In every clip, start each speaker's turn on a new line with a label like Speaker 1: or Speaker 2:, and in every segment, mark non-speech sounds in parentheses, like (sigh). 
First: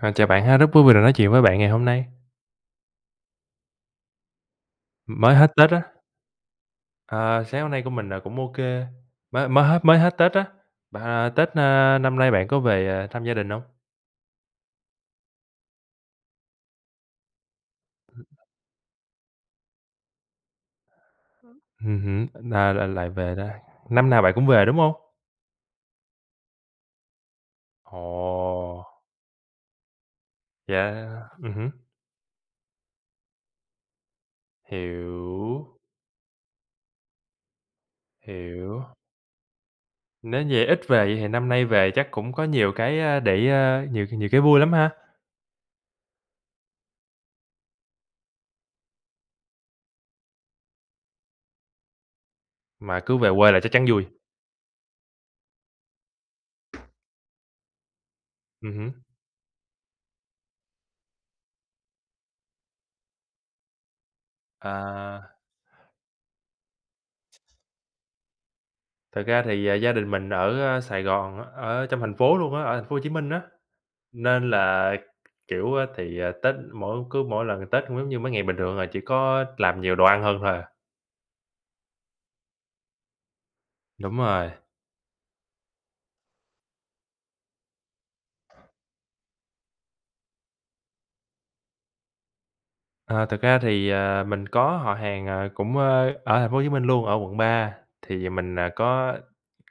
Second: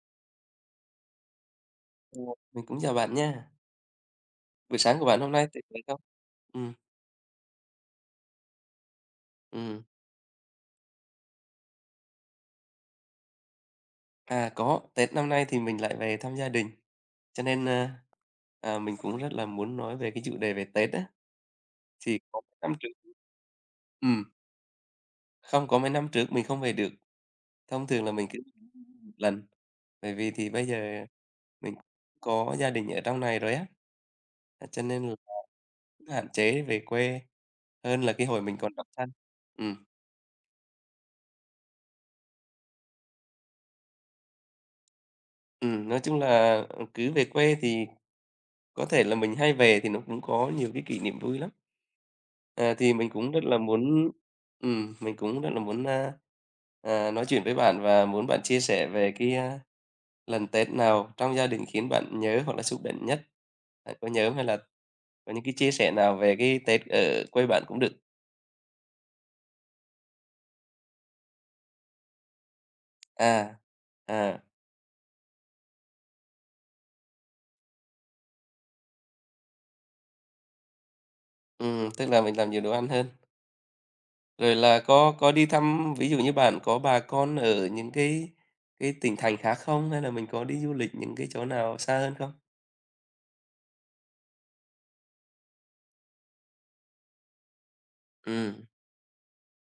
Speaker 1: À, chào bạn ha, rất vui vì được nói chuyện với bạn ngày hôm nay.
Speaker 2: Ờ, mình cũng chào bạn nha. Buổi sáng của bạn hôm
Speaker 1: Mới
Speaker 2: nay
Speaker 1: hết
Speaker 2: tuyệt
Speaker 1: Tết
Speaker 2: vời
Speaker 1: á,
Speaker 2: không? Ừ.
Speaker 1: ờ, sáng hôm nay của mình là cũng ô kê, mới
Speaker 2: Ừ.
Speaker 1: mới hết Tết á. Bạn, Tết, năm nay bạn có về, thăm gia đình không?
Speaker 2: À, có, Tết năm nay thì mình lại về thăm gia đình, cho nên, mình cũng rất là muốn nói về cái chủ đề về Tết á. Thì
Speaker 1: Hứm,
Speaker 2: có mấy
Speaker 1: là
Speaker 2: năm
Speaker 1: là
Speaker 2: trước
Speaker 1: lại về đó.
Speaker 2: ừ
Speaker 1: Năm nào bạn cũng về, đúng không?
Speaker 2: Không, có mấy năm trước mình không về được, thông thường là mình cứ
Speaker 1: Ồ,
Speaker 2: một lần, bởi vì thì bây giờ
Speaker 1: dạ, hứm,
Speaker 2: mình có gia đình ở trong này rồi á, cho nên là
Speaker 1: hiểu,
Speaker 2: hạn chế về quê hơn là cái hồi mình còn
Speaker 1: hiểu.
Speaker 2: độc thân. Ừ.
Speaker 1: Nếu vậy ít về vậy thì năm nay về chắc cũng có nhiều cái, để, nhiều nhiều cái vui lắm ha?
Speaker 2: Ừ. Nói chung là, cứ về quê thì có thể là mình hay về thì nó cũng có nhiều cái kỷ niệm vui lắm. À, thì
Speaker 1: Mà
Speaker 2: mình
Speaker 1: cứ
Speaker 2: cũng
Speaker 1: về
Speaker 2: rất
Speaker 1: quê
Speaker 2: là
Speaker 1: là chắc chắn vui.
Speaker 2: muốn Mình cũng rất là muốn, nói chuyện với bạn và muốn bạn chia sẻ
Speaker 1: Hứm,
Speaker 2: về cái, lần Tết nào trong gia đình khiến bạn nhớ hoặc là xúc động nhất? Bạn có nhớ hay là có
Speaker 1: à.
Speaker 2: những cái chia sẻ nào về cái Tết ở quê bạn cũng được.
Speaker 1: Thật ra thì, gia đình mình ở, Sài Gòn ở trong thành phố luôn á, ở thành phố Hồ Chí Minh á,
Speaker 2: À, à,
Speaker 1: nên là, kiểu, á, thì, Tết cứ mỗi lần Tết cũng giống như mấy ngày bình thường à, chỉ có làm nhiều đồ ăn hơn thôi à.
Speaker 2: tức là mình làm nhiều đồ ăn hơn.
Speaker 1: Đúng rồi.
Speaker 2: Rồi là có đi thăm, ví dụ như bạn có bà con ở những cái tỉnh thành khác không? Hay là mình có đi du lịch những cái chỗ nào xa hơn không?
Speaker 1: Ờ, thực ra thì, mình có họ hàng, cũng, ở thành phố Hồ Chí Minh luôn, ở quận 3 thì mình,
Speaker 2: Ừm,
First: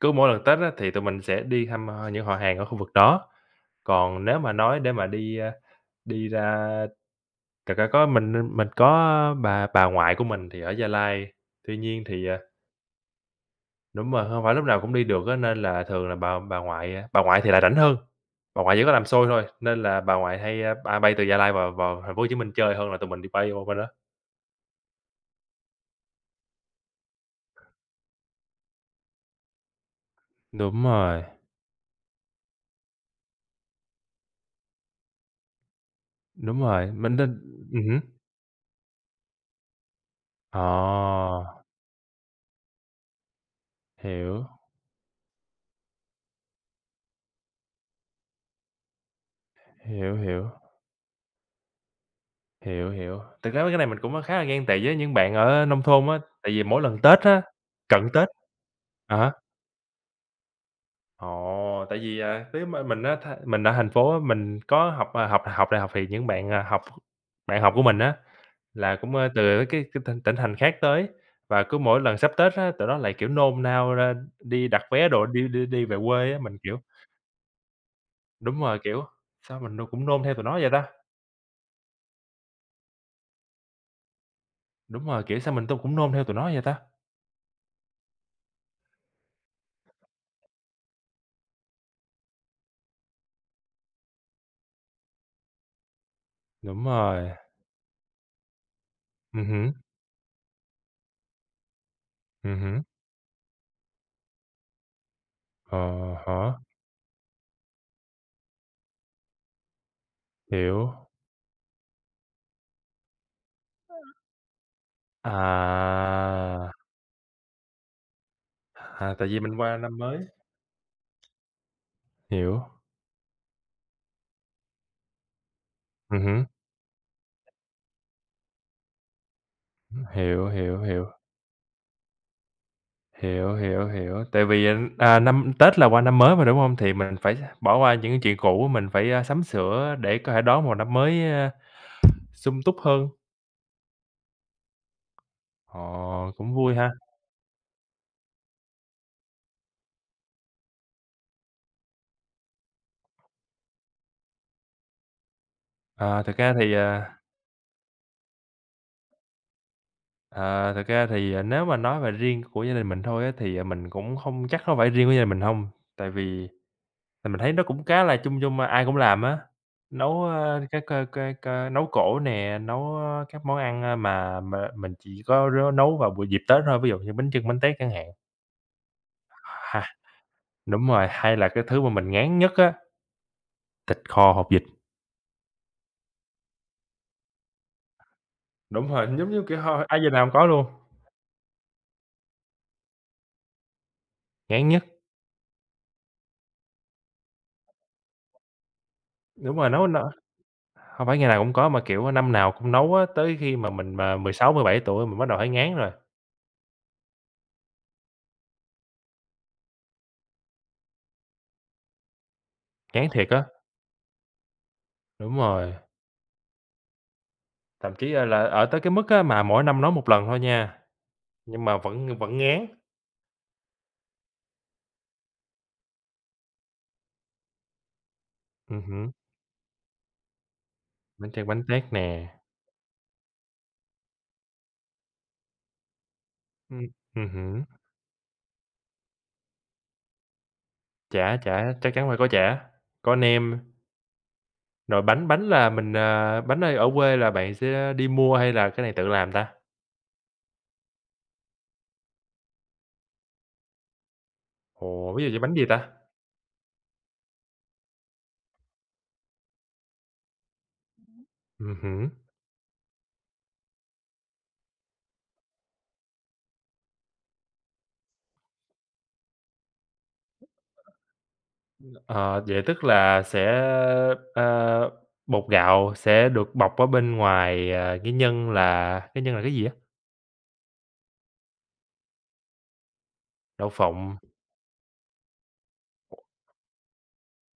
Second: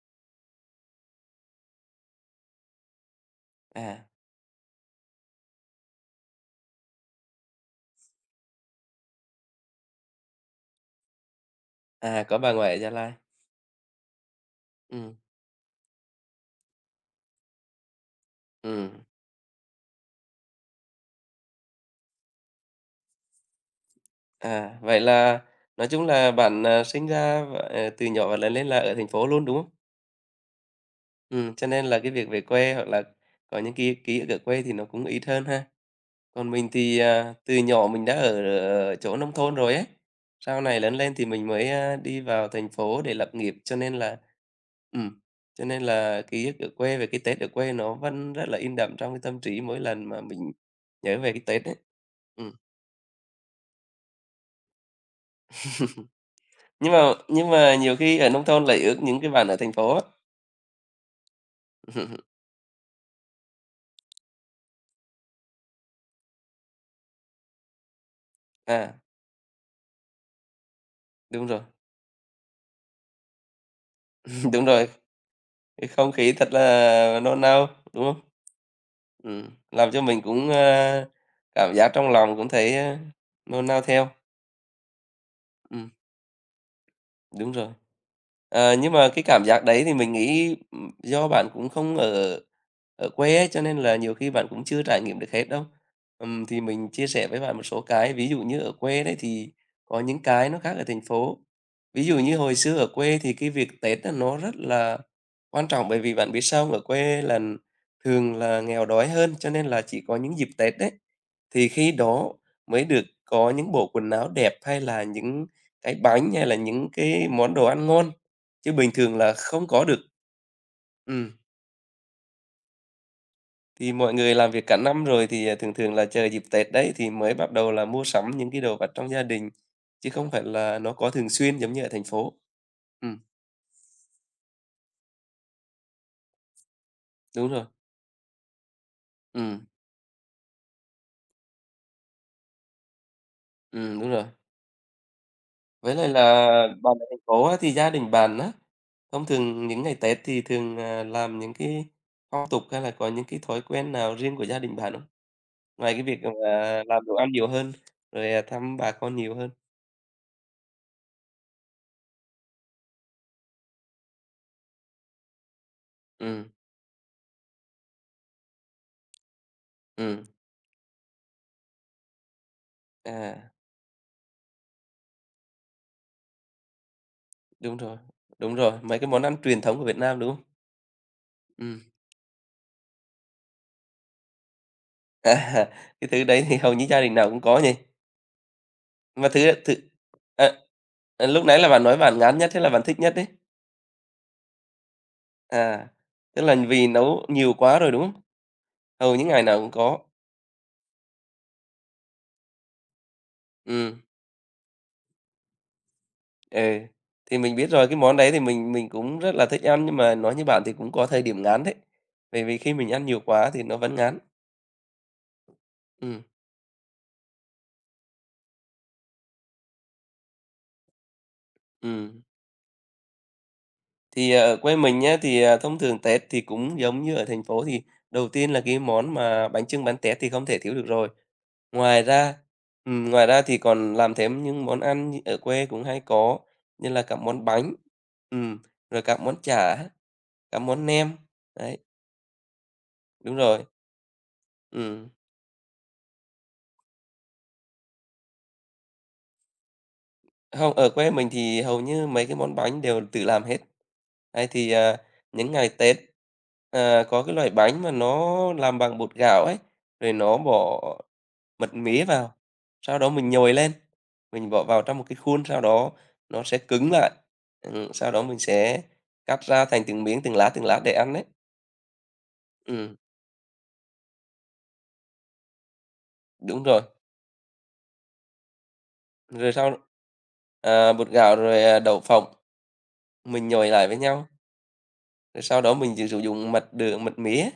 Speaker 1: cứ mỗi lần Tết á, thì tụi mình sẽ đi thăm, những họ hàng ở khu vực đó.
Speaker 2: à,
Speaker 1: Còn nếu mà nói để mà đi, đi ra thật ra mình có bà ngoại của mình thì ở Gia Lai, tuy nhiên
Speaker 2: à,
Speaker 1: thì,
Speaker 2: có bà ngoại ở Gia Lai.
Speaker 1: đúng rồi, hông phải lúc nào cũng đi
Speaker 2: Ừm,
Speaker 1: được á, nên là thường là bà ngoại, bà ngoại thì lại rảnh hơn, bà ngoại chỉ
Speaker 2: ừm,
Speaker 1: có làm xôi thôi, nên là bà ngoại hay, bay từ Gia Lai vào vào Thành phố Hồ Chí Minh chơi hơn là tụi mình đi bay qua bên đó.
Speaker 2: vậy là nói chung là bạn, sinh ra từ nhỏ và lớn lên là ở thành phố luôn, đúng không?
Speaker 1: Đúng rồi,
Speaker 2: Cho nên là cái việc về quê hoặc là có những ký ký ức ở quê thì nó cũng ít hơn ha. Còn
Speaker 1: đúng
Speaker 2: mình
Speaker 1: rồi,
Speaker 2: thì,
Speaker 1: mình nên
Speaker 2: từ nhỏ
Speaker 1: hứm.
Speaker 2: mình đã ở ở chỗ nông thôn rồi ấy,
Speaker 1: Ờ,
Speaker 2: sau này lớn lên thì mình mới, đi vào thành phố để lập nghiệp,
Speaker 1: hiểu,
Speaker 2: ừm, cho nên là ký ức ở quê về cái Tết ở quê nó vẫn rất là in đậm trong cái tâm trí mỗi lần
Speaker 1: hiểu,
Speaker 2: mà
Speaker 1: hiểu,
Speaker 2: mình nhớ về cái Tết ấy. Ừm,
Speaker 1: hiểu, hiểu. Thực ra mấy cái này mình cũng, khá là ghen tị với những bạn ở nông thôn á, tại vì mỗi
Speaker 2: nhưng mà
Speaker 1: lần Tết á
Speaker 2: nhưng mà nhiều
Speaker 1: cận
Speaker 2: khi ở
Speaker 1: Tết
Speaker 2: nông thôn lại ước
Speaker 1: à
Speaker 2: những cái
Speaker 1: há.
Speaker 2: bạn ở thành phố á.
Speaker 1: Ồ, tại vì,
Speaker 2: (laughs)
Speaker 1: nếu mà mình á, mình ở thành phố á, mình có học, học đại học thì những bạn, bạn học của mình á,
Speaker 2: À,
Speaker 1: là cũng, từ cái tỉnh tỉnh thành khác tới,
Speaker 2: đúng rồi,
Speaker 1: và cứ mỗi lần sắp Tết á, tụi nó lại, kiểu, nôn nao ra
Speaker 2: (laughs) đúng
Speaker 1: đi đặt
Speaker 2: rồi,
Speaker 1: vé đồ đi đi đi
Speaker 2: cái
Speaker 1: về
Speaker 2: không
Speaker 1: quê
Speaker 2: khí
Speaker 1: á.
Speaker 2: thật
Speaker 1: Mình, kiểu
Speaker 2: là nôn nao, đúng không?
Speaker 1: đúng rồi, kiểu,
Speaker 2: Ừm,
Speaker 1: sao mình
Speaker 2: làm cho
Speaker 1: cũng
Speaker 2: mình
Speaker 1: nôn theo tụi
Speaker 2: cũng,
Speaker 1: nó vậy ta?
Speaker 2: a, cảm giác trong lòng cũng thấy, nôn nao theo.
Speaker 1: Đúng rồi, kiểu, sao
Speaker 2: Ừ.
Speaker 1: tôi cũng nôn theo tụi nó vậy ta?
Speaker 2: Đúng rồi. Nhưng mà cái cảm giác đấy thì mình nghĩ, do bạn cũng không ở ở quê ấy, cho nên là nhiều khi bạn cũng chưa trải nghiệm được hết đâu. Thì
Speaker 1: Đúng
Speaker 2: mình chia sẻ
Speaker 1: rồi,
Speaker 2: với bạn một số cái, ví dụ như ở quê đấy thì
Speaker 1: hứm,
Speaker 2: có những cái nó khác ở thành phố. Ví dụ như hồi xưa
Speaker 1: hứm,
Speaker 2: ở quê thì cái việc Tết á, nó rất là quan
Speaker 1: ờ
Speaker 2: trọng, bởi vì bạn biết
Speaker 1: há,
Speaker 2: sao không? Ở quê là thường là nghèo đói hơn, cho nên là chỉ có những dịp Tết đấy,
Speaker 1: hiểu.
Speaker 2: thì khi đó mới được có những bộ quần áo đẹp, hay là những cái
Speaker 1: À,
Speaker 2: bánh, hay là những cái món đồ ăn ngon. Chứ bình
Speaker 1: à,
Speaker 2: thường
Speaker 1: tại
Speaker 2: là
Speaker 1: vì mình
Speaker 2: không
Speaker 1: qua
Speaker 2: có được.
Speaker 1: năm mới,
Speaker 2: Ừm.
Speaker 1: hiểu,
Speaker 2: Thì mọi người làm việc cả năm rồi thì, thường thường là chờ dịp
Speaker 1: hứm.
Speaker 2: Tết đấy thì mới bắt đầu là mua sắm những cái đồ vật trong gia đình, chứ không phải
Speaker 1: Hiểu,
Speaker 2: là
Speaker 1: hiểu,
Speaker 2: nó
Speaker 1: hiểu,
Speaker 2: có thường xuyên giống như ở thành phố. Ừm,
Speaker 1: hiểu, hiểu, hiểu. Tại vì, năm Tết là qua năm mới mà, đúng hông? Thì mình phải
Speaker 2: đúng rồi.
Speaker 1: bỏ qua những cái chuyện cũ, mình phải, sắm
Speaker 2: Ừm,
Speaker 1: sửa để có thể đón một năm mới, sum túc hơn.
Speaker 2: đúng rồi. Với lại là
Speaker 1: Ồ, cũng vui ha.
Speaker 2: bạn ở thành phố á, thì gia đình bạn á, thông thường những ngày Tết thì thường, làm những cái phong tục hay là có những cái thói quen nào riêng của gia đình bạn không? Ngoài cái việc,
Speaker 1: À, thực ra thì,
Speaker 2: à, làm đồ
Speaker 1: à,
Speaker 2: ăn nhiều hơn, rồi, thăm bà con nhiều hơn.
Speaker 1: thực ra thì, nếu mà nói về riêng của gia đình mình thôi á, thì, mình cũng không chắc có phải riêng của gia đình mình hông, tại
Speaker 2: Ừm.
Speaker 1: vì thì mình thấy nó cũng khá là chung chung, ai cũng làm á,
Speaker 2: Ừm.
Speaker 1: nấu, các, cái nấu cỗ nè, nấu, các
Speaker 2: À.
Speaker 1: món ăn, mà mình chỉ có rớ nấu vào buổi dịp Tết thôi, ví dụ như bánh chưng, bánh tét
Speaker 2: Đúng
Speaker 1: chẳng
Speaker 2: rồi,
Speaker 1: hạn.
Speaker 2: đúng rồi, mấy cái món ăn truyền thống của
Speaker 1: Ha
Speaker 2: Việt Nam, đúng không?
Speaker 1: đúng rồi, hay là cái
Speaker 2: Ừm.
Speaker 1: thứ mà mình ngán nhất á, thịt kho hột vịt.
Speaker 2: (laughs) À, cái thứ đấy thì hầu như gia đình nào cũng có nhỉ?
Speaker 1: Đúng rồi,
Speaker 2: Mà
Speaker 1: giống
Speaker 2: thứ
Speaker 1: như, kiểu,
Speaker 2: thứ
Speaker 1: hồi ai giờ nào hông có
Speaker 2: à,
Speaker 1: luôn,
Speaker 2: à, lúc nãy là bạn nói bạn ngán nhất, thế là bạn thích nhất đấy.
Speaker 1: ngán nhất.
Speaker 2: À, tức là vì nấu nhiều quá rồi, đúng không? Hầu những ngày
Speaker 1: Đúng
Speaker 2: nào
Speaker 1: rồi,
Speaker 2: cũng
Speaker 1: nấu n
Speaker 2: có.
Speaker 1: hông phải ngày nào cũng có mà, kiểu, năm nào cũng nấu á, tới khi mà mình
Speaker 2: Ừm,
Speaker 1: 16, 17 tuổi mình bắt đầu thấy ngán rồi,
Speaker 2: ừ, thì mình biết rồi, cái món đấy thì mình cũng rất là thích ăn, nhưng mà nói như bạn thì cũng có thời điểm ngán đấy, bởi vì khi mình ăn
Speaker 1: ngán
Speaker 2: nhiều
Speaker 1: thiệt á.
Speaker 2: quá thì nó vẫn ngán.
Speaker 1: Đúng rồi,
Speaker 2: Ừ.
Speaker 1: thậm chí, là ở tới cái mức á mà mỗi năm nấu một lần thôi nha. Nhưng mà vẫn
Speaker 2: Ừ.
Speaker 1: vẫn ngán.
Speaker 2: Thì, ở quê mình nhá, thì, thông thường Tết thì cũng giống như ở thành phố, thì đầu tiên là cái
Speaker 1: Hứm,
Speaker 2: món mà bánh chưng bánh tét thì không thể thiếu được rồi.
Speaker 1: bánh tráng bánh tét
Speaker 2: Ngoài
Speaker 1: nè,
Speaker 2: ra ngoài ra thì còn làm thêm những món ăn như ở quê cũng hay có,
Speaker 1: ừm,
Speaker 2: như là các món
Speaker 1: hứm,
Speaker 2: bánh, ừm, rồi các món chả, các món nem.
Speaker 1: chả chả
Speaker 2: Đấy,
Speaker 1: chắc chắn phải có chả, có
Speaker 2: đúng rồi,
Speaker 1: nêm. Rồi
Speaker 2: ừm.
Speaker 1: bánh bánh là mình, bánh ở ở quê là bạn sẽ đi mua hay là cái này tự làm ta?
Speaker 2: Không, ở quê mình thì hầu như mấy cái món bánh đều tự làm hết. Đấy, thì,
Speaker 1: Ồ, ví dụ như
Speaker 2: những
Speaker 1: bánh gì
Speaker 2: ngày
Speaker 1: ta?
Speaker 2: Tết, có cái loại bánh mà nó làm bằng bột gạo ấy, rồi nó bỏ mật mía
Speaker 1: Hứm.
Speaker 2: vào, sau đó mình nhồi lên, mình bỏ vào trong một cái khuôn, sau đó nó sẽ cứng lại. Sau đó mình sẽ cắt ra thành từng miếng, từng lá để ăn đấy.
Speaker 1: Ờ, vậy tức
Speaker 2: Ừm,
Speaker 1: là sẽ, ờ, bột gạo sẽ được
Speaker 2: đúng
Speaker 1: bọc
Speaker 2: rồi.
Speaker 1: ở bên ngoài, cái nhân là
Speaker 2: Rồi
Speaker 1: cái gì á?
Speaker 2: sau bột gạo rồi, đậu phộng mình
Speaker 1: Đậu
Speaker 2: nhồi lại với
Speaker 1: phộng.
Speaker 2: nhau, rồi sau đó mình chỉ sử dụng mật đường, mật mía.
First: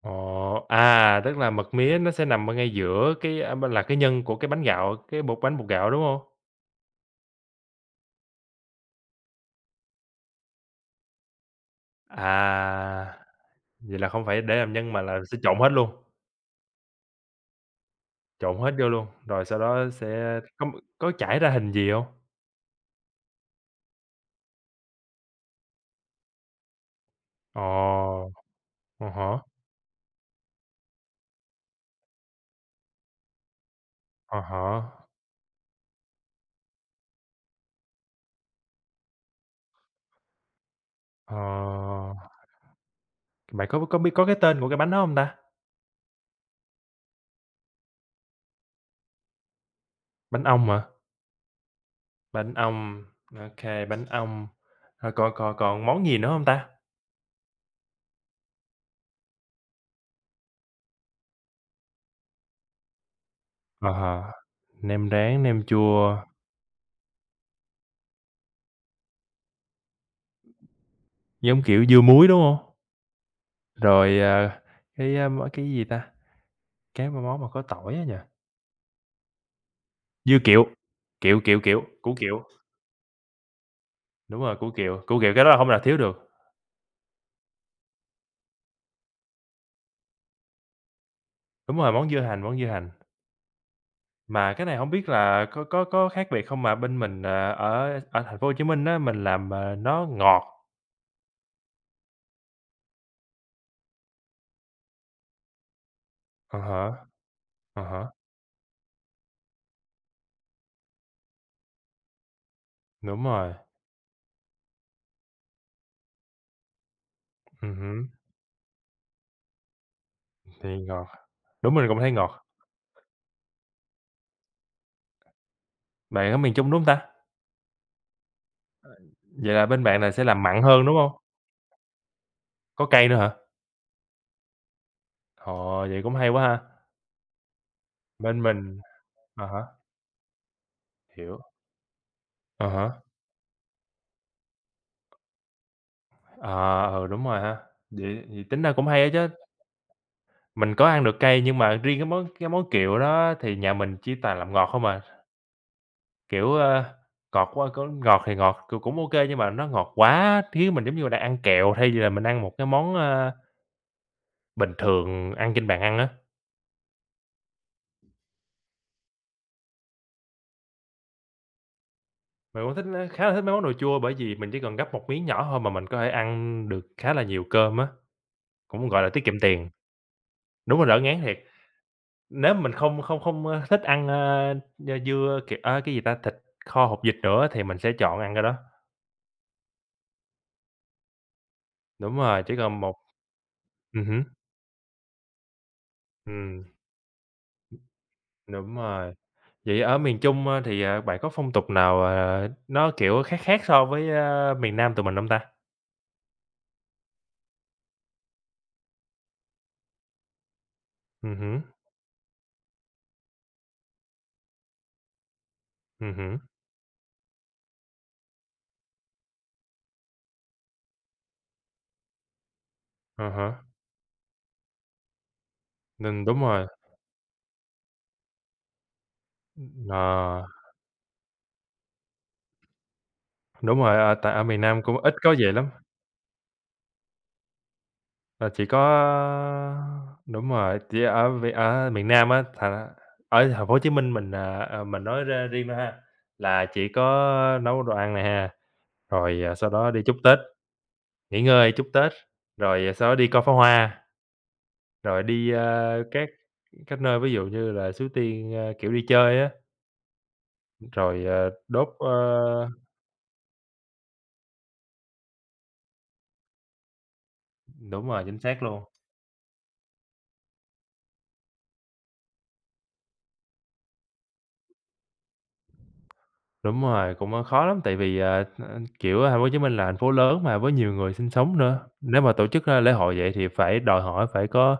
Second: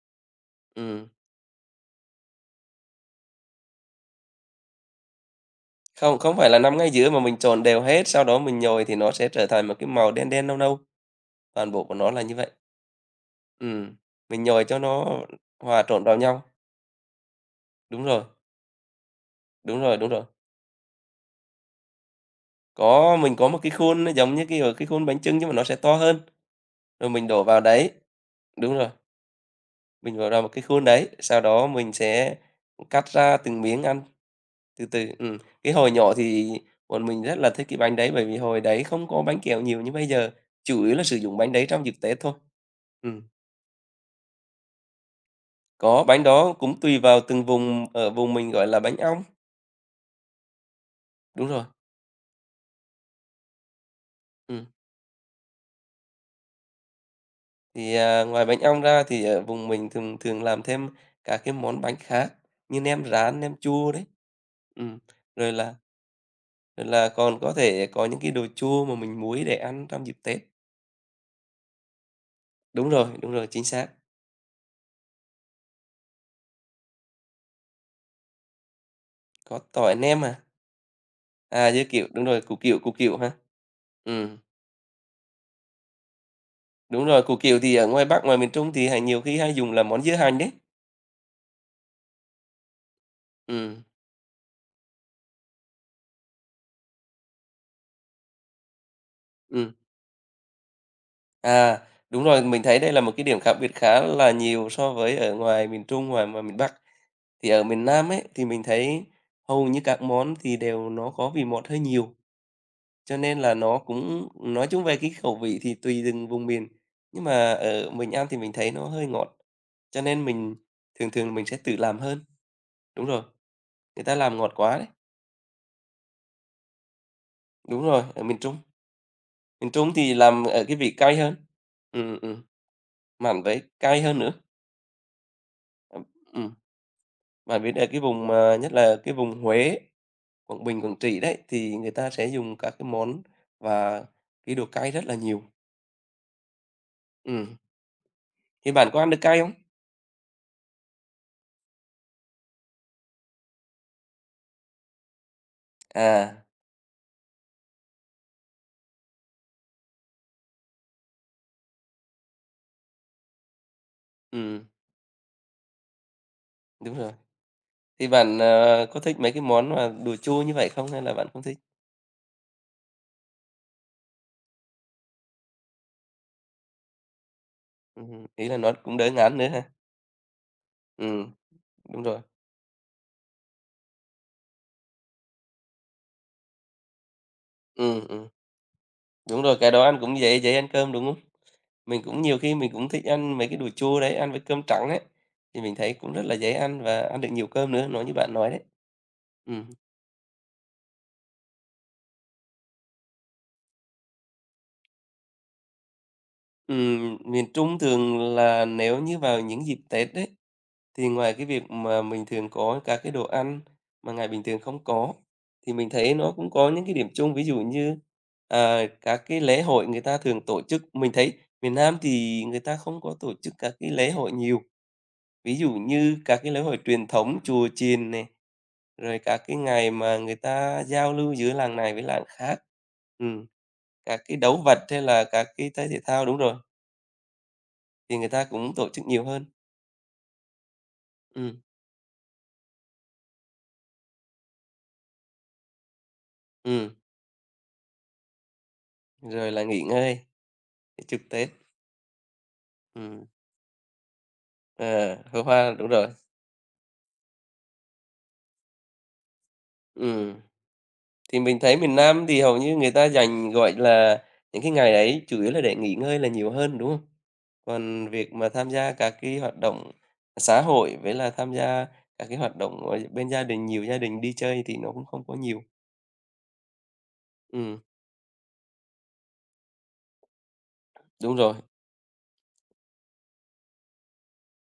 Speaker 1: Ồ,
Speaker 2: Ừm,
Speaker 1: tức là mật mía nó sẽ nằm ở ngay giữa cái, là cái nhân của cái bánh gạo, cái bột bánh bột gạo, đúng
Speaker 2: không
Speaker 1: không
Speaker 2: không phải là năm ngay giữa mà mình trộn đều hết, sau đó mình nhồi thì nó sẽ trở thành một cái màu đen đen, nâu nâu, toàn bộ của nó là như vậy.
Speaker 1: À,
Speaker 2: Ừm,
Speaker 1: vậy là không
Speaker 2: mình
Speaker 1: phải để
Speaker 2: nhồi
Speaker 1: làm
Speaker 2: cho
Speaker 1: nhân mà
Speaker 2: nó
Speaker 1: là sẽ trộn hết
Speaker 2: hòa
Speaker 1: luôn,
Speaker 2: trộn vào nhau. Đúng rồi,
Speaker 1: trộn hết vô luôn, rồi sau
Speaker 2: đúng
Speaker 1: đó
Speaker 2: rồi, đúng rồi.
Speaker 1: sẽ có chảy ra hình gì hông?
Speaker 2: Có, mình có một cái khuôn nó giống như cái khuôn bánh chưng nhưng mà nó sẽ to hơn, rồi mình đổ vào
Speaker 1: Ồ,
Speaker 2: đấy. Đúng rồi,
Speaker 1: à há,
Speaker 2: mình đổ vào một cái khuôn đấy, sau đó mình sẽ cắt ra từng miếng ăn
Speaker 1: à
Speaker 2: từ từ.
Speaker 1: há,
Speaker 2: Cái hồi nhỏ thì bọn mình rất là thích cái bánh đấy, bởi vì hồi đấy không có bánh kẹo nhiều như bây giờ, chủ yếu là sử
Speaker 1: ờ,
Speaker 2: dụng bánh đấy trong dịp Tết thôi. Ừm,
Speaker 1: bạn có biết có cái tên của cái bánh đó hông ta?
Speaker 2: có, bánh đó cũng tùy vào từng vùng, ở vùng mình gọi là bánh ong.
Speaker 1: Bánh ong hả?
Speaker 2: Đúng rồi,
Speaker 1: Bánh ong, ô kê, bánh ong,
Speaker 2: ừm,
Speaker 1: rồi còn còn còn món gì nữa hông ta?
Speaker 2: thì, ngoài bánh ong ra thì ở vùng mình thường thường làm thêm các cái món bánh khác như nem rán, nem
Speaker 1: À
Speaker 2: chua đấy.
Speaker 1: há,
Speaker 2: Ừm,
Speaker 1: nem rán,
Speaker 2: rồi
Speaker 1: nem
Speaker 2: là
Speaker 1: chua,
Speaker 2: rồi là còn có thể có những cái đồ chua mà mình muối để ăn trong dịp Tết.
Speaker 1: giống kiểu dưa muối, đúng hông?
Speaker 2: Đúng rồi, chính xác.
Speaker 1: Rồi, món cái gì ta? Cái mà món mà có tỏi á nhỉ?
Speaker 2: Có tỏi nem
Speaker 1: Dưa
Speaker 2: à?
Speaker 1: kiệu, kiệu, kiệu,
Speaker 2: À,
Speaker 1: kiệu,
Speaker 2: dưa kiệu,
Speaker 1: củ
Speaker 2: đúng rồi,
Speaker 1: kiệu,
Speaker 2: củ kiệu ha. ừ
Speaker 1: đúng rồi, củ kiệu cái đó là hông thể nào thiếu được.
Speaker 2: đúng rồi, củ kiệu thì ở ngoài Bắc, ngoài miền Trung thì hay nhiều khi hay dùng làm món dưa hành đấy.
Speaker 1: Đúng rồi, món dưa hành, món dưa hành.
Speaker 2: ừ
Speaker 1: Mà cái này hổng biết là có khác biệt không mà bên mình, ở ở thành phố Hồ Chí Minh á, mình làm,
Speaker 2: ừ
Speaker 1: nó ngọt.
Speaker 2: à, đúng rồi, mình thấy đây là một cái điểm khác biệt khá là nhiều so với ở ngoài miền Trung, ngoài ngoài miền
Speaker 1: À
Speaker 2: Bắc.
Speaker 1: há,
Speaker 2: Thì ở
Speaker 1: à
Speaker 2: miền Nam
Speaker 1: há,
Speaker 2: ấy, thì mình thấy hầu như các món thì đều nó có vị ngọt hơi nhiều. Cho
Speaker 1: đúng
Speaker 2: nên
Speaker 1: rồi,
Speaker 2: là nó cũng Nói chung về cái khẩu vị thì tùy từng vùng miền, nhưng mà ở
Speaker 1: hứm,
Speaker 2: mình ăn thì mình thấy nó hơi ngọt, cho nên mình
Speaker 1: thì ngọt.
Speaker 2: thường thường mình sẽ
Speaker 1: Đúng,
Speaker 2: tự
Speaker 1: mình
Speaker 2: làm
Speaker 1: cũng thấy
Speaker 2: hơn.
Speaker 1: ngọt.
Speaker 2: Đúng rồi, người ta làm ngọt quá đấy.
Speaker 1: Bạn ở miền Trung, đúng hông ta?
Speaker 2: Đúng rồi, ở
Speaker 1: Vậy là
Speaker 2: miền
Speaker 1: bên
Speaker 2: Trung
Speaker 1: bạn là
Speaker 2: thì
Speaker 1: sẽ làm
Speaker 2: làm
Speaker 1: mặn
Speaker 2: ở cái
Speaker 1: hơn,
Speaker 2: vị
Speaker 1: đúng hông?
Speaker 2: cay hơn. Ừm, ừm,
Speaker 1: Có cay nữa hả?
Speaker 2: mặn với cay hơn nữa.
Speaker 1: Ồ, vậy
Speaker 2: Ừm,
Speaker 1: cũng hay quá ha.
Speaker 2: bạn biết ở cái vùng
Speaker 1: Bên
Speaker 2: mà nhất
Speaker 1: mình
Speaker 2: là cái vùng
Speaker 1: à há,
Speaker 2: Huế, Quảng Bình, Quảng Trị đấy,
Speaker 1: hiểu,
Speaker 2: thì người ta sẽ dùng
Speaker 1: à
Speaker 2: các cái
Speaker 1: há.
Speaker 2: món và cái đồ cay rất là nhiều.
Speaker 1: Ờ, ừ, đúng rồi
Speaker 2: Ừm,
Speaker 1: ha. Vậy vậy tính
Speaker 2: thì
Speaker 1: ra cũng
Speaker 2: bạn có
Speaker 1: hay á
Speaker 2: ăn được
Speaker 1: chứ.
Speaker 2: cay không?
Speaker 1: Mình có ăn được cay nhưng mà riêng cái món kiệu đó thì nhà mình chỉ toàn làm ngọt không à,
Speaker 2: À,
Speaker 1: kiểu, ngọt quá có ngọt thì ngọt, cũng ok nhưng mà nó ngọt quá khiến mình giống như đang ăn kẹo thay vì là mình ăn một cái món,
Speaker 2: ừm,
Speaker 1: bình thường ăn trên bàn ăn á.
Speaker 2: đúng rồi. Thì bạn, có thích mấy cái món mà đồ chua như vậy không hay là bạn không thích?
Speaker 1: Mình cũng thích khá là thích mấy món đồ chua bởi vì mình chỉ cần gắp một miếng nhỏ thôi mà mình có thể ăn được khá là nhiều cơm á,
Speaker 2: Ý là nó
Speaker 1: cũng,
Speaker 2: cũng
Speaker 1: gọi là,
Speaker 2: đỡ
Speaker 1: tiết
Speaker 2: ngán
Speaker 1: kiệm
Speaker 2: nữa ha.
Speaker 1: tiền. Đúng là đỡ ngán
Speaker 2: Ừm,
Speaker 1: thiệt.
Speaker 2: đúng rồi.
Speaker 1: Nếu mình không không không, thích ăn, dưa, kiểu, cái gì ta, thịt kho hột vịt nữa thì mình sẽ
Speaker 2: Ừm,
Speaker 1: chọn
Speaker 2: ừm,
Speaker 1: ăn cái đó.
Speaker 2: đúng rồi, cái đó ăn cũng dễ dễ ăn cơm, đúng không? Mình
Speaker 1: Đúng
Speaker 2: cũng nhiều
Speaker 1: rồi, chỉ
Speaker 2: khi mình
Speaker 1: còn
Speaker 2: cũng
Speaker 1: một
Speaker 2: thích ăn mấy cái đồ chua đấy,
Speaker 1: hứm,
Speaker 2: ăn với cơm trắng ấy, thì mình thấy cũng rất là dễ
Speaker 1: ừm,
Speaker 2: ăn và ăn được nhiều cơm nữa, nói như bạn nói đấy.
Speaker 1: đúng rồi.
Speaker 2: Ừm,
Speaker 1: Vậy ở miền Trung, thì, bạn có phong tục nào, nó, kiểu, khác khác so với, miền Nam tụi mình hông ta?
Speaker 2: miền Trung thường là nếu như vào những dịp Tết đấy thì ngoài cái
Speaker 1: Hứm,
Speaker 2: việc mà mình thường có các cái đồ ăn mà ngày bình thường không có, thì mình thấy nó
Speaker 1: hứm,
Speaker 2: cũng có những cái điểm chung, ví dụ như, các cái lễ hội người ta thường tổ chức, mình thấy miền Nam thì người ta không có
Speaker 1: à
Speaker 2: tổ chức
Speaker 1: há,
Speaker 2: các cái lễ hội nhiều, ví dụ như
Speaker 1: nên
Speaker 2: các
Speaker 1: đúng
Speaker 2: cái lễ
Speaker 1: rồi,
Speaker 2: hội truyền thống chùa chiền này, rồi các cái ngày
Speaker 1: ờ,
Speaker 2: mà người ta giao lưu giữa làng này với làng khác. Ừm,
Speaker 1: đúng rồi,
Speaker 2: các
Speaker 1: tại
Speaker 2: cái
Speaker 1: ở
Speaker 2: đấu
Speaker 1: miền
Speaker 2: vật
Speaker 1: Nam cũng
Speaker 2: hay
Speaker 1: ít
Speaker 2: là
Speaker 1: có
Speaker 2: các
Speaker 1: vậy lắm.
Speaker 2: cái thể thể thao, đúng rồi, thì người ta
Speaker 1: Là chỉ
Speaker 2: cũng
Speaker 1: có
Speaker 2: tổ chức nhiều hơn.
Speaker 1: đúng rồi, chỉ
Speaker 2: Ừm.
Speaker 1: ở miền Nam á, thành ra ở thành phố Hồ Chí Minh mình, mình nói ra riêng thôi ha, là
Speaker 2: Ừm,
Speaker 1: chỉ có nấu đồ ăn này ha, rồi,
Speaker 2: rồi là
Speaker 1: sau
Speaker 2: nghỉ
Speaker 1: đó đi chúc
Speaker 2: ngơi
Speaker 1: Tết,
Speaker 2: để trực
Speaker 1: nghỉ
Speaker 2: Tết.
Speaker 1: ngơi chúc Tết, rồi, sau đó
Speaker 2: Ừm,
Speaker 1: đi coi pháo hoa,
Speaker 2: à,
Speaker 1: rồi
Speaker 2: pháo
Speaker 1: đi,
Speaker 2: hoa, đúng rồi.
Speaker 1: các nơi ví dụ như là Suối Tiên, kiểu, đi chơi á,
Speaker 2: Ừm,
Speaker 1: rồi,
Speaker 2: thì mình thấy
Speaker 1: đốt,
Speaker 2: miền
Speaker 1: ơ
Speaker 2: Nam thì hầu như người ta dành, gọi là, những cái ngày ấy chủ yếu là để nghỉ ngơi là nhiều hơn, đúng không?
Speaker 1: đúng
Speaker 2: Còn
Speaker 1: rồi,
Speaker 2: việc
Speaker 1: chính
Speaker 2: mà
Speaker 1: xác
Speaker 2: tham
Speaker 1: luôn.
Speaker 2: gia các cái hoạt động xã hội với là tham gia các cái hoạt động, bên gia đình, nhiều gia đình đi chơi thì nó cũng không có nhiều.
Speaker 1: Đúng rồi, cũng, khó
Speaker 2: Ừm,
Speaker 1: lắm tại vì, kiểu, Thành phố Hồ Chí Minh là thành phố lớn mà với nhiều người sinh
Speaker 2: đúng rồi.
Speaker 1: sống nữa. Nếu mà tổ chức, lễ hội vậy thì phải đòi hỏi phải có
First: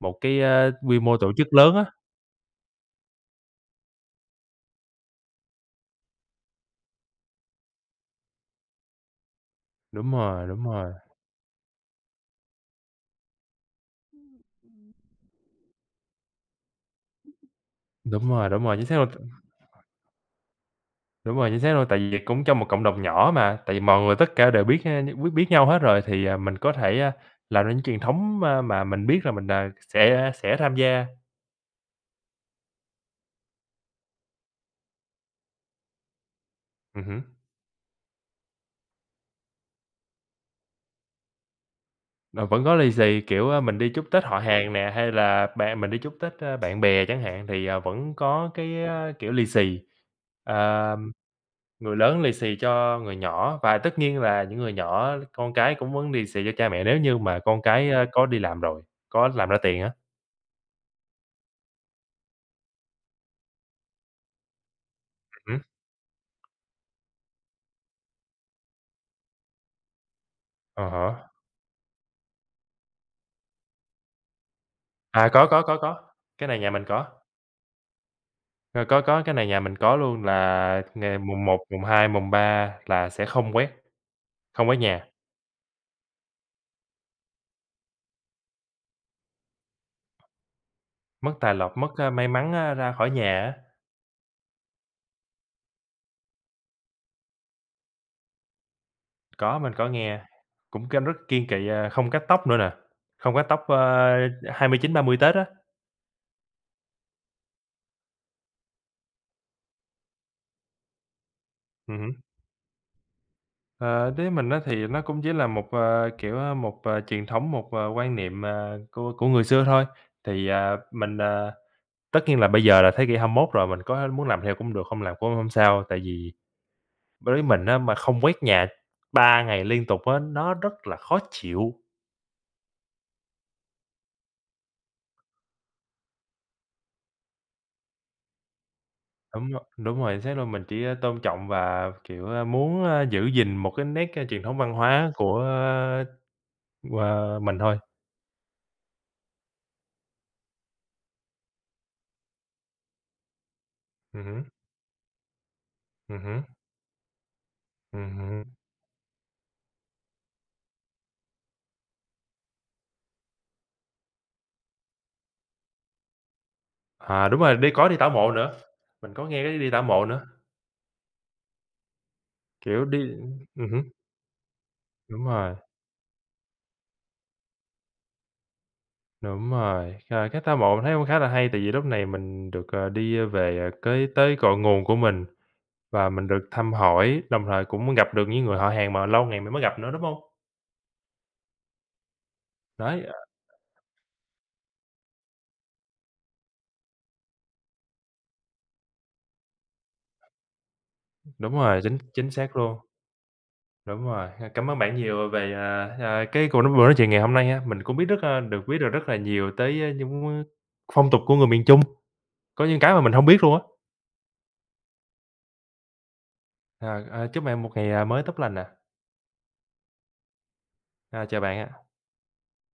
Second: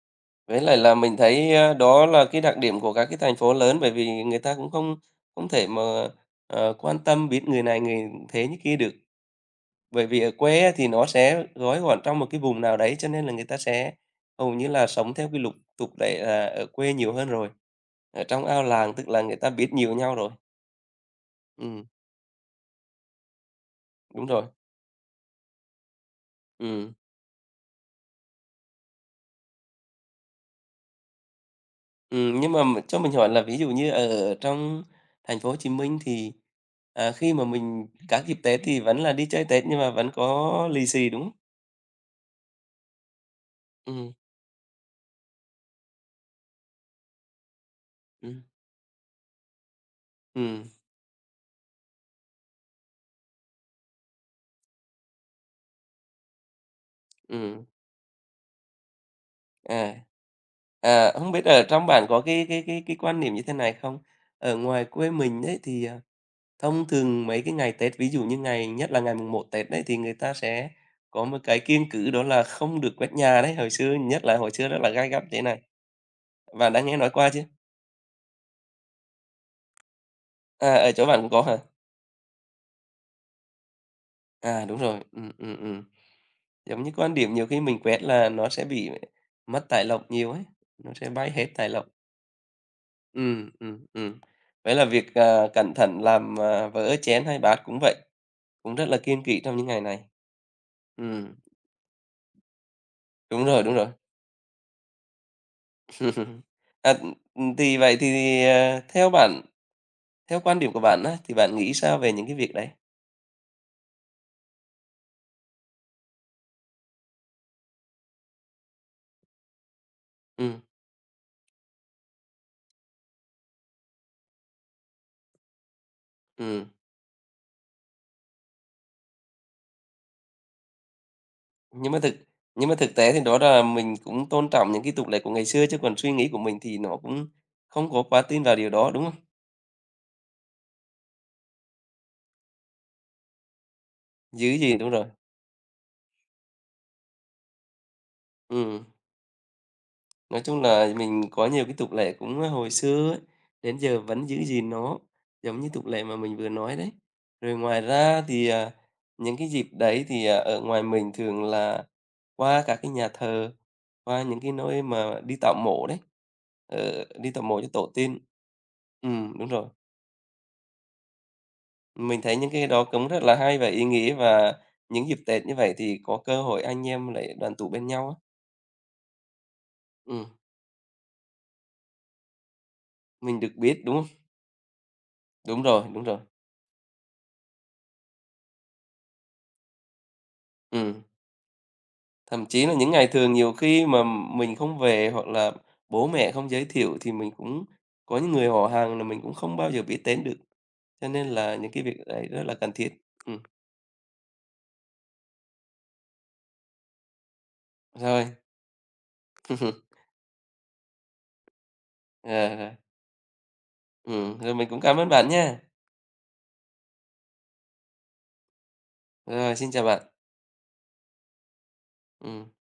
Speaker 1: một cái,
Speaker 2: Với lại là
Speaker 1: quy mô
Speaker 2: mình
Speaker 1: tổ chức
Speaker 2: thấy, a,
Speaker 1: lớn á.
Speaker 2: đó là cái đặc điểm của các cái thành phố lớn, bởi vì người ta cũng không không thể mà, quan tâm biết người này người thế, như kia được. Bởi
Speaker 1: Đúng
Speaker 2: vì ở
Speaker 1: rồi,
Speaker 2: quê
Speaker 1: đúng
Speaker 2: á, thì
Speaker 1: rồi,
Speaker 2: nó sẽ gói gọn trong một cái vùng nào đấy, cho nên là người ta sẽ hầu như là sống theo cái lục tục đấy là ở quê nhiều hơn rồi. Ở
Speaker 1: đúng
Speaker 2: trong
Speaker 1: rồi,
Speaker 2: ao
Speaker 1: đúng rồi, chính
Speaker 2: làng
Speaker 1: xác
Speaker 2: tức
Speaker 1: luôn,
Speaker 2: là người ta biết nhiều nhau rồi.
Speaker 1: đúng rồi, chính xác
Speaker 2: Ừm,
Speaker 1: luôn, tại vì cũng trong một cộng đồng nhỏ mà, tại vì mọi người
Speaker 2: đúng
Speaker 1: tất
Speaker 2: rồi.
Speaker 1: cả đều biết, biết nhau hết rồi thì, mình có
Speaker 2: Ừm,
Speaker 1: thể, làm ra những truyền thống, mà mình biết là mình, sẽ tham gia.
Speaker 2: nhưng mà m cho mình hỏi là ví dụ như ở trong thành phố Hồ Chí Minh thì, à, khi
Speaker 1: Hứm.
Speaker 2: mà mình các dịp Tết thì vẫn là đi chơi Tết nhưng mà vẫn có lì xì, đúng không?
Speaker 1: Ờ, vẫn có lì xì, kiểu, mình đi chúc
Speaker 2: Ừm,
Speaker 1: Tết họ hàng nè, hay là bạn mình đi chúc Tết, bạn bè chẳng hạn thì, vẫn
Speaker 2: ừm,
Speaker 1: có cái, kiểu, lì xì.
Speaker 2: ừm,
Speaker 1: Ờ, người lớn lì xì cho người nhỏ và tất nhiên là những người nhỏ con cái cũng vẫn lì xì cho cha mẹ nếu như mà con
Speaker 2: ừm.
Speaker 1: cái, có đi làm rồi, có làm ra tiền á.
Speaker 2: À. À, hông biết ở trong bạn có cái quan niệm như thế này không? Ở ngoài quê mình ấy
Speaker 1: Hứm,
Speaker 2: thì, thông thường mấy cái ngày Tết, ví dụ như ngày nhất là ngày mùng một Tết đấy, thì người ta sẽ
Speaker 1: à
Speaker 2: có
Speaker 1: há.
Speaker 2: một cái kiêng cữ đó là không được quét nhà đấy, hồi xưa nhất là hồi xưa rất là gay gắt
Speaker 1: À,
Speaker 2: thế này.
Speaker 1: có, cái này nhà
Speaker 2: Bạn đã
Speaker 1: mình
Speaker 2: nghe
Speaker 1: có,
Speaker 2: nói qua chưa?
Speaker 1: ờ, có cái này nhà mình có luôn
Speaker 2: À,
Speaker 1: là
Speaker 2: ở chỗ
Speaker 1: ngày
Speaker 2: bạn cũng có
Speaker 1: mùng
Speaker 2: hả?
Speaker 1: một mùng 2 mùng 3 là sẽ không quét,
Speaker 2: À,
Speaker 1: không quét
Speaker 2: đúng rồi,
Speaker 1: nhà,
Speaker 2: ừm. Giống như quan điểm nhiều khi mình quét là nó sẽ bị mất tài lộc nhiều ấy, nó sẽ bay
Speaker 1: mất
Speaker 2: hết
Speaker 1: tài
Speaker 2: tài
Speaker 1: lộc,
Speaker 2: lộc.
Speaker 1: mất, may mắn, ra khỏi nhà
Speaker 2: Ừ,
Speaker 1: á.
Speaker 2: ừ, ừ. Vậy là việc, cẩn thận làm, vỡ chén hay bát cũng vậy, cũng rất là kiêng kỵ trong
Speaker 1: Có,
Speaker 2: những
Speaker 1: mình
Speaker 2: ngày
Speaker 1: có
Speaker 2: này.
Speaker 1: nghe, cũng rất
Speaker 2: Ừ,
Speaker 1: kiêng kỵ, không cắt tóc nữa nè, không
Speaker 2: đúng
Speaker 1: cắt tóc,
Speaker 2: rồi, đúng rồi.
Speaker 1: 29, 30 Tết á.
Speaker 2: (laughs) À, thì vậy thì, à, theo bạn, theo quan điểm của bạn á, thì bạn nghĩ sao về
Speaker 1: Hứm.
Speaker 2: những cái việc đấy?
Speaker 1: Ờ, đối với mình á thì nó cũng chỉ là một, kiểu, một, truyền thống, một, quan niệm, của người xưa thôi. Thì,
Speaker 2: Ừ,
Speaker 1: mình, tất nhiên là bây giờ là thế kỷ 21 rồi, mình có muốn làm theo cũng được, không làm cũng hông sao. Tại vì
Speaker 2: ừ.
Speaker 1: đối với mình á mà không quét nhà 3 ngày liên tục á, nó rất là khó chịu.
Speaker 2: nhưng mà thực nhưng mà thực tế thì đó là mình cũng tôn trọng những cái tục lệ của ngày xưa, chứ còn suy nghĩ của mình thì nó cũng không có quá tin vào điều đó, đúng không?
Speaker 1: Đúng rồi, xác luôn, mình chỉ, tôn trọng và, kiểu, muốn, giữ gìn một cái nét, truyền
Speaker 2: Giữ
Speaker 1: thống văn
Speaker 2: gì, đúng rồi.
Speaker 1: hóa của mình thôi.
Speaker 2: Ừ. Nói chung là mình có nhiều cái tục lệ cũng, hồi xưa ấy, đến giờ
Speaker 1: Ừ,
Speaker 2: vẫn giữ
Speaker 1: hứm,
Speaker 2: gìn nó, giống như tục lệ mà
Speaker 1: ừ.
Speaker 2: mình
Speaker 1: Hứm,
Speaker 2: vừa nói đấy. Rồi ngoài ra
Speaker 1: hứm.
Speaker 2: thì, những cái dịp đấy thì, ở ngoài mình thường là qua các cái nhà thờ, qua những cái nơi mà đi tạo mộ đấy,
Speaker 1: À,
Speaker 2: đi
Speaker 1: đúng
Speaker 2: tạo
Speaker 1: rồi,
Speaker 2: mộ cho
Speaker 1: đi
Speaker 2: tổ
Speaker 1: đi tảo
Speaker 2: tiên.
Speaker 1: mộ nữa, mình có nghe
Speaker 2: Đúng
Speaker 1: cái
Speaker 2: rồi.
Speaker 1: đi tảo mộ nữa,
Speaker 2: Mình thấy những cái đó
Speaker 1: kiểu, đi
Speaker 2: cũng rất là hay
Speaker 1: Ừ,
Speaker 2: và ý
Speaker 1: hứm,
Speaker 2: nghĩa, và những dịp
Speaker 1: đúng
Speaker 2: Tết như
Speaker 1: rồi,
Speaker 2: vậy thì có cơ hội anh em lại đoàn tụ bên nhau á.
Speaker 1: đúng rồi.
Speaker 2: Ừm,
Speaker 1: Ờ, cái tảo mộ mình thấy cũng khá là hay, tại vì lúc này mình được, đi
Speaker 2: mình được
Speaker 1: về,
Speaker 2: biết, đúng không?
Speaker 1: tới cội nguồn của mình
Speaker 2: Đúng rồi, đúng
Speaker 1: và
Speaker 2: rồi.
Speaker 1: mình được thăm hỏi, đồng thời cũng gặp được những người họ hàng mà lâu ngày mình mới gặp nữa, đúng không?
Speaker 2: Ừm. Thậm chí là những
Speaker 1: Đấy,
Speaker 2: ngày thường nhiều khi mà mình không về hoặc là bố mẹ không giới thiệu thì mình cũng có những người họ hàng là mình cũng không bao giờ biết đến được, cho nên
Speaker 1: đúng
Speaker 2: là những
Speaker 1: rồi,
Speaker 2: cái việc
Speaker 1: chính
Speaker 2: đấy
Speaker 1: chính
Speaker 2: rất là
Speaker 1: xác
Speaker 2: cần
Speaker 1: luôn.
Speaker 2: thiết. Ừm,
Speaker 1: Đúng rồi, ha, cảm ơn bạn nhiều về, cái cuộc nói buổi nói chuyện ngày hôm nay ha. Mình cũng biết rất,
Speaker 2: rồi.
Speaker 1: a được biết được rất là nhiều tới,
Speaker 2: (laughs)
Speaker 1: những, phong tục của người miền Trung,
Speaker 2: Rồi,
Speaker 1: có
Speaker 2: rồi.
Speaker 1: những cái mà mình không biết luôn á.
Speaker 2: Rồi mình cũng cảm ơn bạn nha.
Speaker 1: À, chúc bạn một ngày, mới tốt lành nè.
Speaker 2: Rồi, xin chào bạn.
Speaker 1: À, chào bạn ạ.
Speaker 2: Ừm.